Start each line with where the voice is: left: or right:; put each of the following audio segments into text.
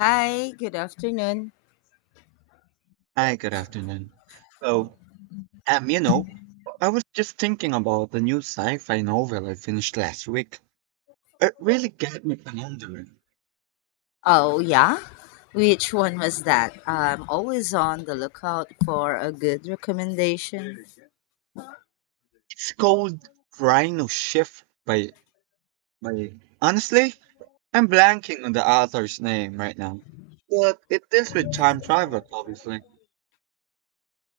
left: Hi, good afternoon.
right: Hi, good afternoon. So, um, you know, I was just thinking about the new sci-fi novel I finished last week. It really got me pondering.
left: Oh, yeah? Which one was that? I'm always on the lookout for a good recommendation.
right: It's called Rhino Shift by, honestly, I'm blanking on the author's name right now. But it deals with time travel, obviously.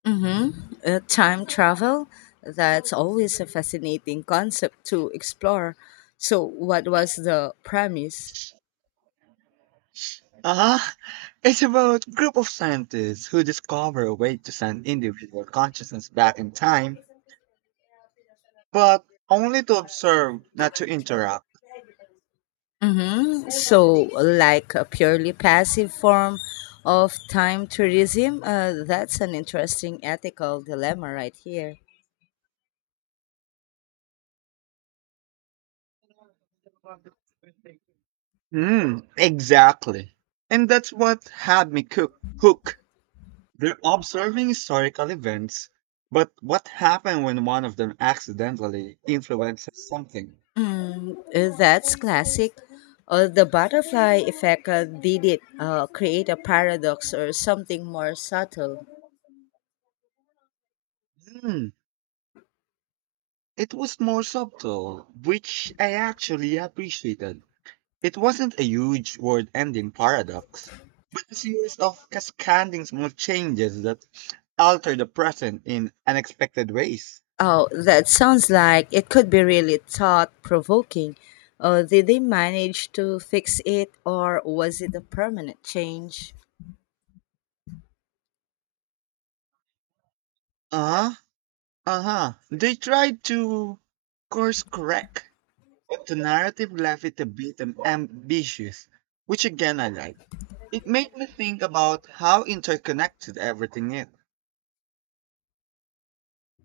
left: Mm-hmm. Time travel? That's always a fascinating concept to explore. So, what was the premise?
right: Uh-huh. It's about group of scientists who discover a way to send individual consciousness back in time, but only to observe, not to interact.
left: Mm-hmm. So, like a purely passive form of time tourism? That's an interesting ethical dilemma right here.
right: Mm, exactly. And that's what had me hook. They're observing historical events, but what happened when one of them accidentally influences something?
left: That's classic. The butterfly effect, did it create a paradox or something more subtle?
right: Mm, it was more subtle, which I actually appreciated. It wasn't a huge word ending paradox, but a series of cascading small changes that alter the present in unexpected ways.
left: Oh, that sounds like it could be really thought provoking. Did they manage to fix it or was it a permanent change?
right: Uh huh. Uh-huh. They tried to course correct, but the narrative left it a bit ambitious, which again I like. It made me think about how interconnected everything is.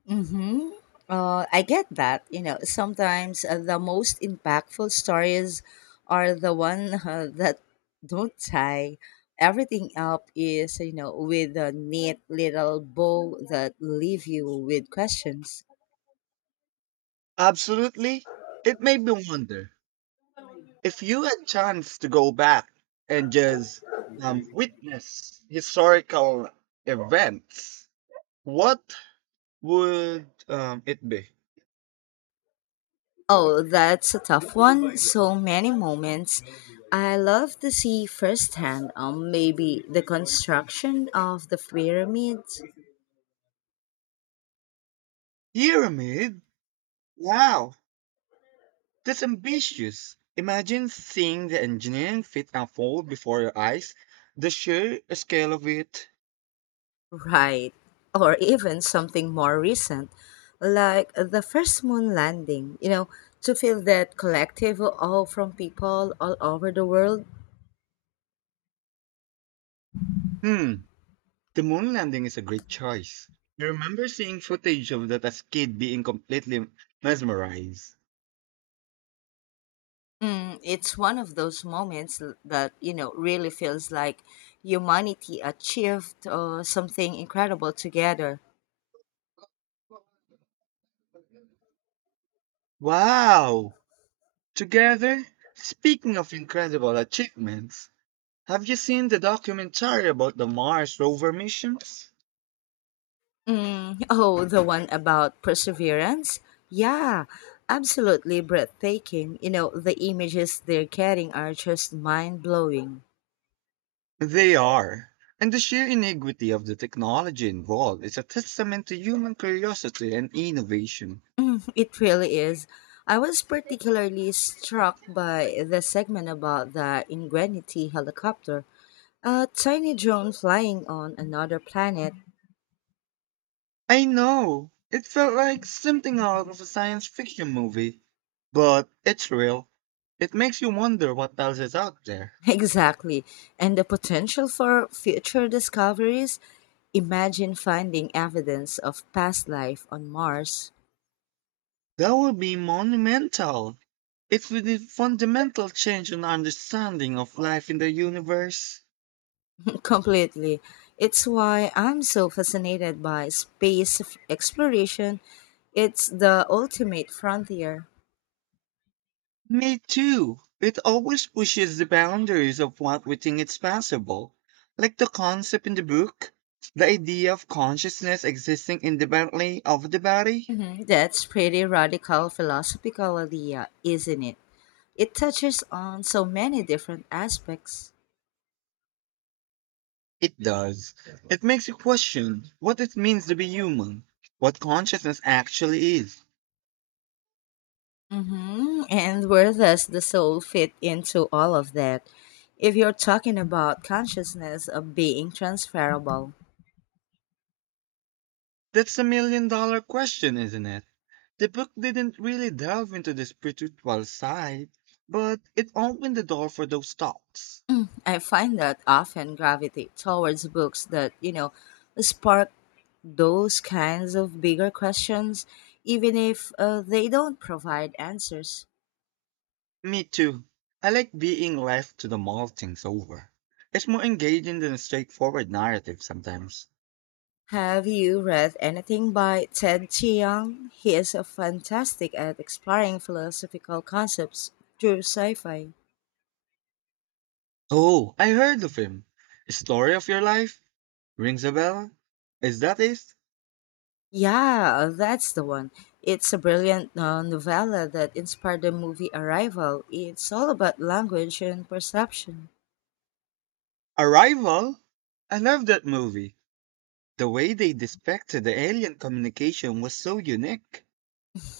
left: Mm-hmm. I get that. You know, sometimes the most impactful stories are the one that don't tie everything up is, you know, with a neat little bow that leave you with questions.
right: Absolutely. It made me wonder if you had chance to go back and just witness historical events, what would it be?
left: Oh, that's a tough one. So many moments. I love to see firsthand maybe the construction of the pyramid.
right: Pyramid? Wow, that's ambitious. Imagine seeing the engineering fit unfold before your eyes, the sheer scale of it.
left: Right. Or even something more recent, like the first moon landing, you know, to feel that collective awe from people all over the world.
right: Hmm, the moon landing is a great choice. I remember seeing footage of that as kid being completely mesmerized.
left: Mm, it's one of those moments that, you know, really feels like humanity achieved something incredible together.
right: Wow! Together, speaking of incredible achievements, have you seen the documentary about the Mars rover missions?
left: Mm, oh, the one about perseverance? Yeah, absolutely breathtaking. You know, the images they're getting are just mind blowing.
right: They are. And the sheer ingenuity of the technology involved is a testament to human curiosity and innovation.
left: It really is. I was particularly struck by the segment about the Ingenuity helicopter, a tiny drone flying on another planet.
right: I know, it felt like something out of a science fiction movie, but it's real. It makes you wonder what else is out there.
left: Exactly. And the potential for future discoveries. Imagine finding evidence of past life on Mars.
right: That would be monumental. It would be fundamental change in our understanding of life in the universe.
left: Completely. It's why I'm so fascinated by exploration. It's the ultimate frontier.
right: Me too. It always pushes the boundaries of what we think is possible. Like the concept in the book, the idea of consciousness existing independently of the body.
left: Mhm. That's pretty radical philosophical idea, isn't it? It touches on so many different aspects.
right: It does. It makes you question what it means to be human, what consciousness actually is.
left: Hmm. And where does the soul fit into all of that? If you're talking about consciousness of being transferable,
right: That's a million dollar question, isn't it? The book didn't really delve into the spiritual side, but it opened the door for those thoughts.
left: I find that often gravitate towards books that, you know, spark those kinds of bigger questions, even if they don't provide answers.
right: Me too. I like being left to the mull things over. It's more engaging than a straightforward narrative sometimes.
left: Have you read anything by Ted Chiang? He is a fantastic at exploring philosophical concepts through sci-fi.
right: Oh, I heard of him. Story of Your Life? Rings a bell? Is that it?
left: Yeah, that's the one. It's a brilliant novella that inspired the movie Arrival. It's all about language and perception.
right: Arrival? I love that movie. The way they depicted the alien communication was so unique.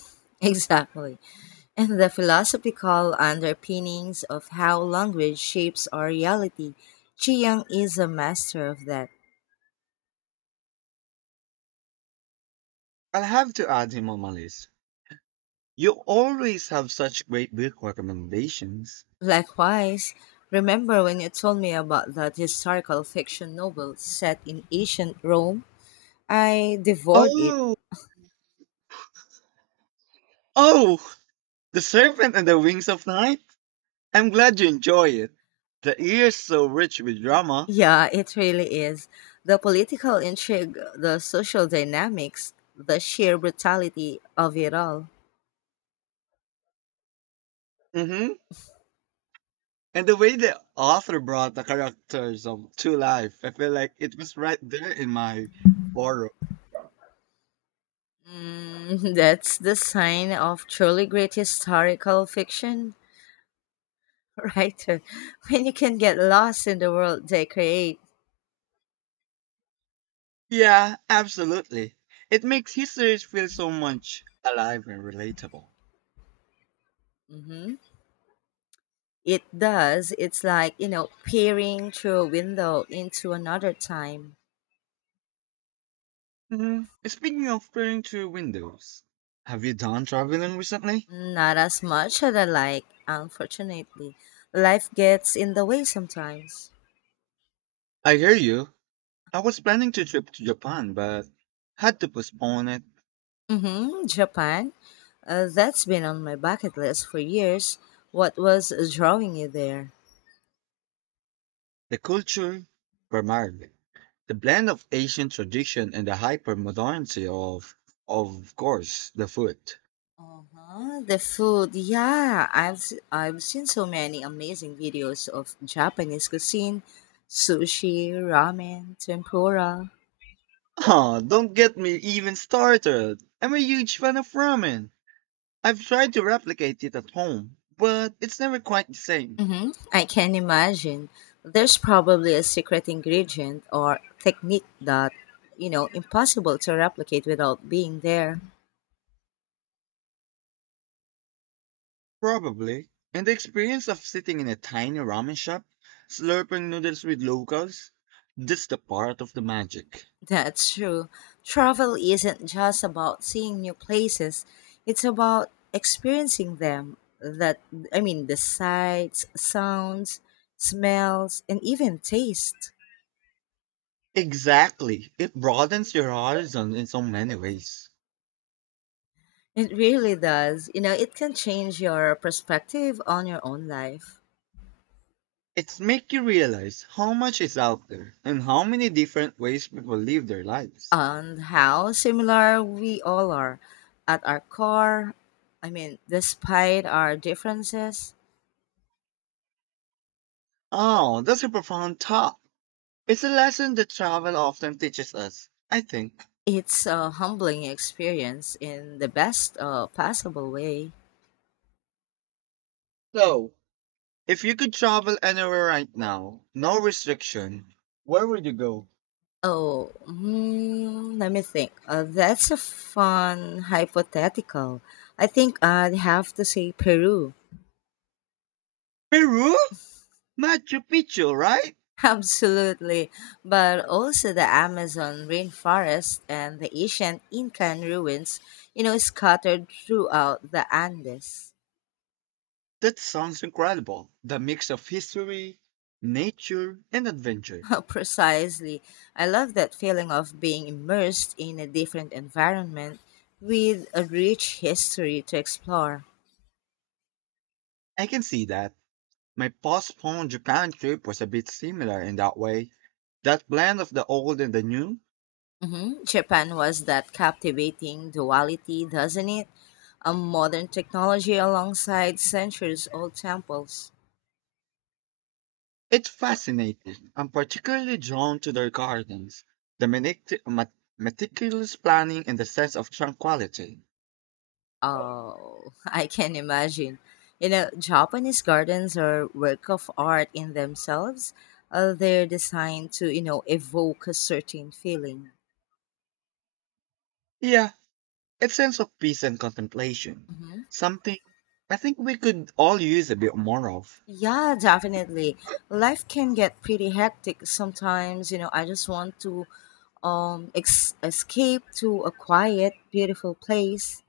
left: Exactly. And the philosophical underpinnings of how language shapes our reality. Chiang is a master of that.
right: I'll have to add him on my list. You always have such great book recommendations.
left: Likewise, remember when you told me about that historical fiction novel set in ancient Rome? I devoured it.
right: Oh, oh, The Serpent and the Wings of Night? I'm glad you enjoy it. The year's so rich with drama.
left: Yeah, it really is. The political intrigue, the social dynamics, the sheer brutality of it all.
right: Hmm. And the way the author brought the characters of to life, I feel like it was right there in my borrow.
left: Mm, that's the sign of truly great historical fiction writer when you can get lost in the world they create.
right: Yeah, absolutely. It makes history feel so much alive and relatable.
left: Mhm. It does. It's like, you know, peering through a window into another time.
right: Hmm. Speaking of peering through windows, have you done traveling recently?
left: Not as much as I like, unfortunately. Life gets in the way sometimes.
right: I hear you. I was planning to trip to Japan, but had to postpone it.
left: Mm-hmm. Japan. That's been on my bucket list for years. What was drawing you there?
right: The culture, primarily. The blend of ancient tradition and the hyper modernity of course, the food.
left: Uh-huh, the food, yeah. I've seen so many amazing videos of Japanese cuisine, sushi, ramen, tempura.
right: Oh, don't get me even started. I'm a huge fan of ramen. I've tried to replicate it at home, but it's never quite the same.
left: Hmm. I can imagine there's probably a secret ingredient or technique that, you know, impossible to replicate without being there.
right: Probably. And the experience of sitting in a tiny ramen shop, slurping noodles with locals, that's the part of the magic.
left: That's true. Travel isn't just about seeing new places, it's about experiencing them. That, I mean, the sights, sounds, smells, and even taste.
right: Exactly. It broadens your horizon in so many ways.
left: It really does. You know, it can change your perspective on your own life.
right: It's make you realize how much is out there and how many different ways people live their lives.
left: And how similar we all are. At our core, I mean, despite our differences,
right: Oh, that's a profound thought. It's a lesson that travel often teaches us, I think.
left: it's a humbling experience in the best possible way.
right: So, if you could travel anywhere right now, no restriction, where would you go?
left: Oh, hmm, let me think. That's a fun hypothetical. I think I'd have to say Peru.
right: Peru? Machu Picchu, right?
left: Absolutely, but also the Amazon rainforest and the ancient Incan ruins, you know, scattered throughout the Andes.
right: That sounds incredible. The mix of history, nature, and adventure.
left: Precisely. I love that feeling of being immersed in a different environment with a rich history to explore.
right: I can see that. My postponed Japan trip was a bit similar in that way. That blend of the old and the new,
left: Hmm. Japan was that captivating duality, doesn't it? A modern technology alongside centuries old temples.
right: it's fascinating. I'm particularly drawn to their gardens, the meticulous planning and the sense of tranquility.
left: Oh, I can imagine. You know, Japanese gardens are work of art in themselves. They're designed to, you know, evoke a certain feeling.
right: Yeah, a sense of peace and contemplation.
left: Hmm.
right: Something I think we could all use a bit more of.
left: Yeah, definitely. Life can get pretty hectic sometimes. You know, I just want to escape to a quiet, beautiful place.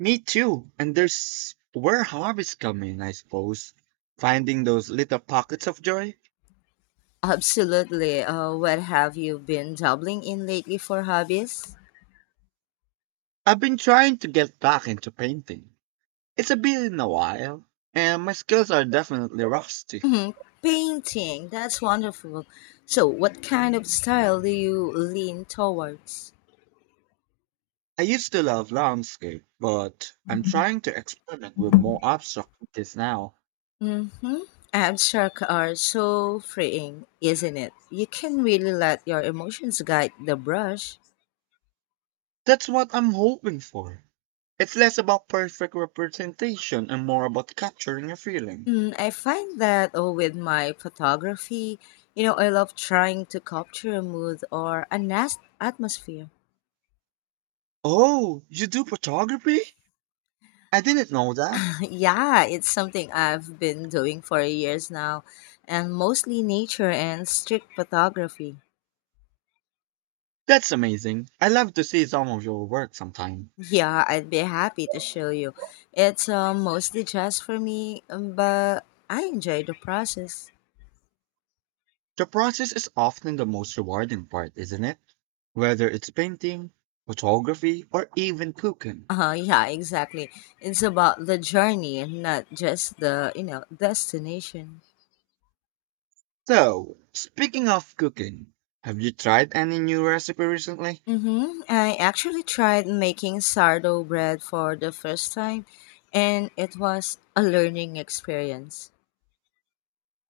right: Me too. And there's where harvests come in, I suppose. Finding those little pockets of joy.
left: Absolutely. What have you been dabbling in lately for hobbies?
right: I've been trying to get back into painting. It's a been a while, and my skills are definitely rusty.
left: Mhm. Painting, that's wonderful. So, what kind of style do you lean towards?
right: I used to love landscape, but I'm trying to experiment with more abstract pieces now.
left: Mm-hmm. Abstract are so freeing, isn't it? You can really let your emotions guide the brush.
right: That's what I'm hoping for. It's less about perfect representation and more about capturing a feeling.
left: I find that oh, with my photography, you know, I love trying to capture a mood or atmosphere.
right: Oh, you do photography? I didn't know that.
left: Yeah, it's something I've been doing for years now, and mostly nature and street photography.
right: That's amazing. I love to see some of your work sometime.
left: Yeah, I'd be happy to show you. It's mostly just for me, but I enjoy the process.
right: The process is often the most rewarding part, isn't it? Whether it's painting, photography, or even cooking.
left: Yeah, exactly. It's about the journey and not just the, you know, destination.
right: So, speaking of cooking, have you tried any new recipe recently?
left: Mm-hmm. I actually tried making sourdough bread for the first time, and it was a learning experience.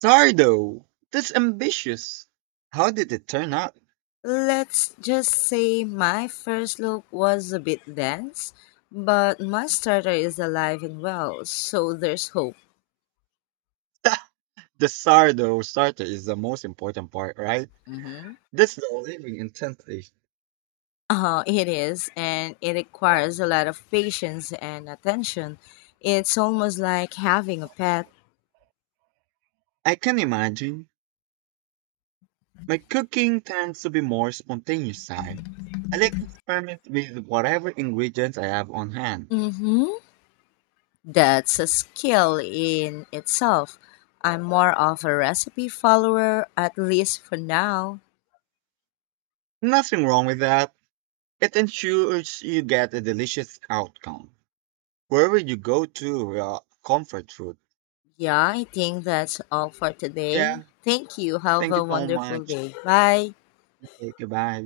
right: Sardo! That's ambitious! How did it turn out?
left: Let's just say my first look was a bit dense, but my starter is alive and well, so there's hope.
right: The sardo starter is the most important part, right?
left: Mm-hmm.
right: That's the living intensity.
left: It is, and it requires a lot of patience and attention. It's almost like having a pet.
right: I can imagine. My cooking tends to be more spontaneous side. I like to experiment with whatever ingredients I have on hand.
left: Mm-hmm. That's a skill in itself. I'm more of a recipe follower, at least for now.
right: Nothing wrong with that. It ensures you get a delicious outcome. Wherever you go to comfort food.
left: Yeah, I think that's all for today.
right: Yeah.
left: Thank you. Have
right: Thank
left: a
right: you so
left: wonderful
right: much.
left: day. Bye.
right: Okay, goodbye.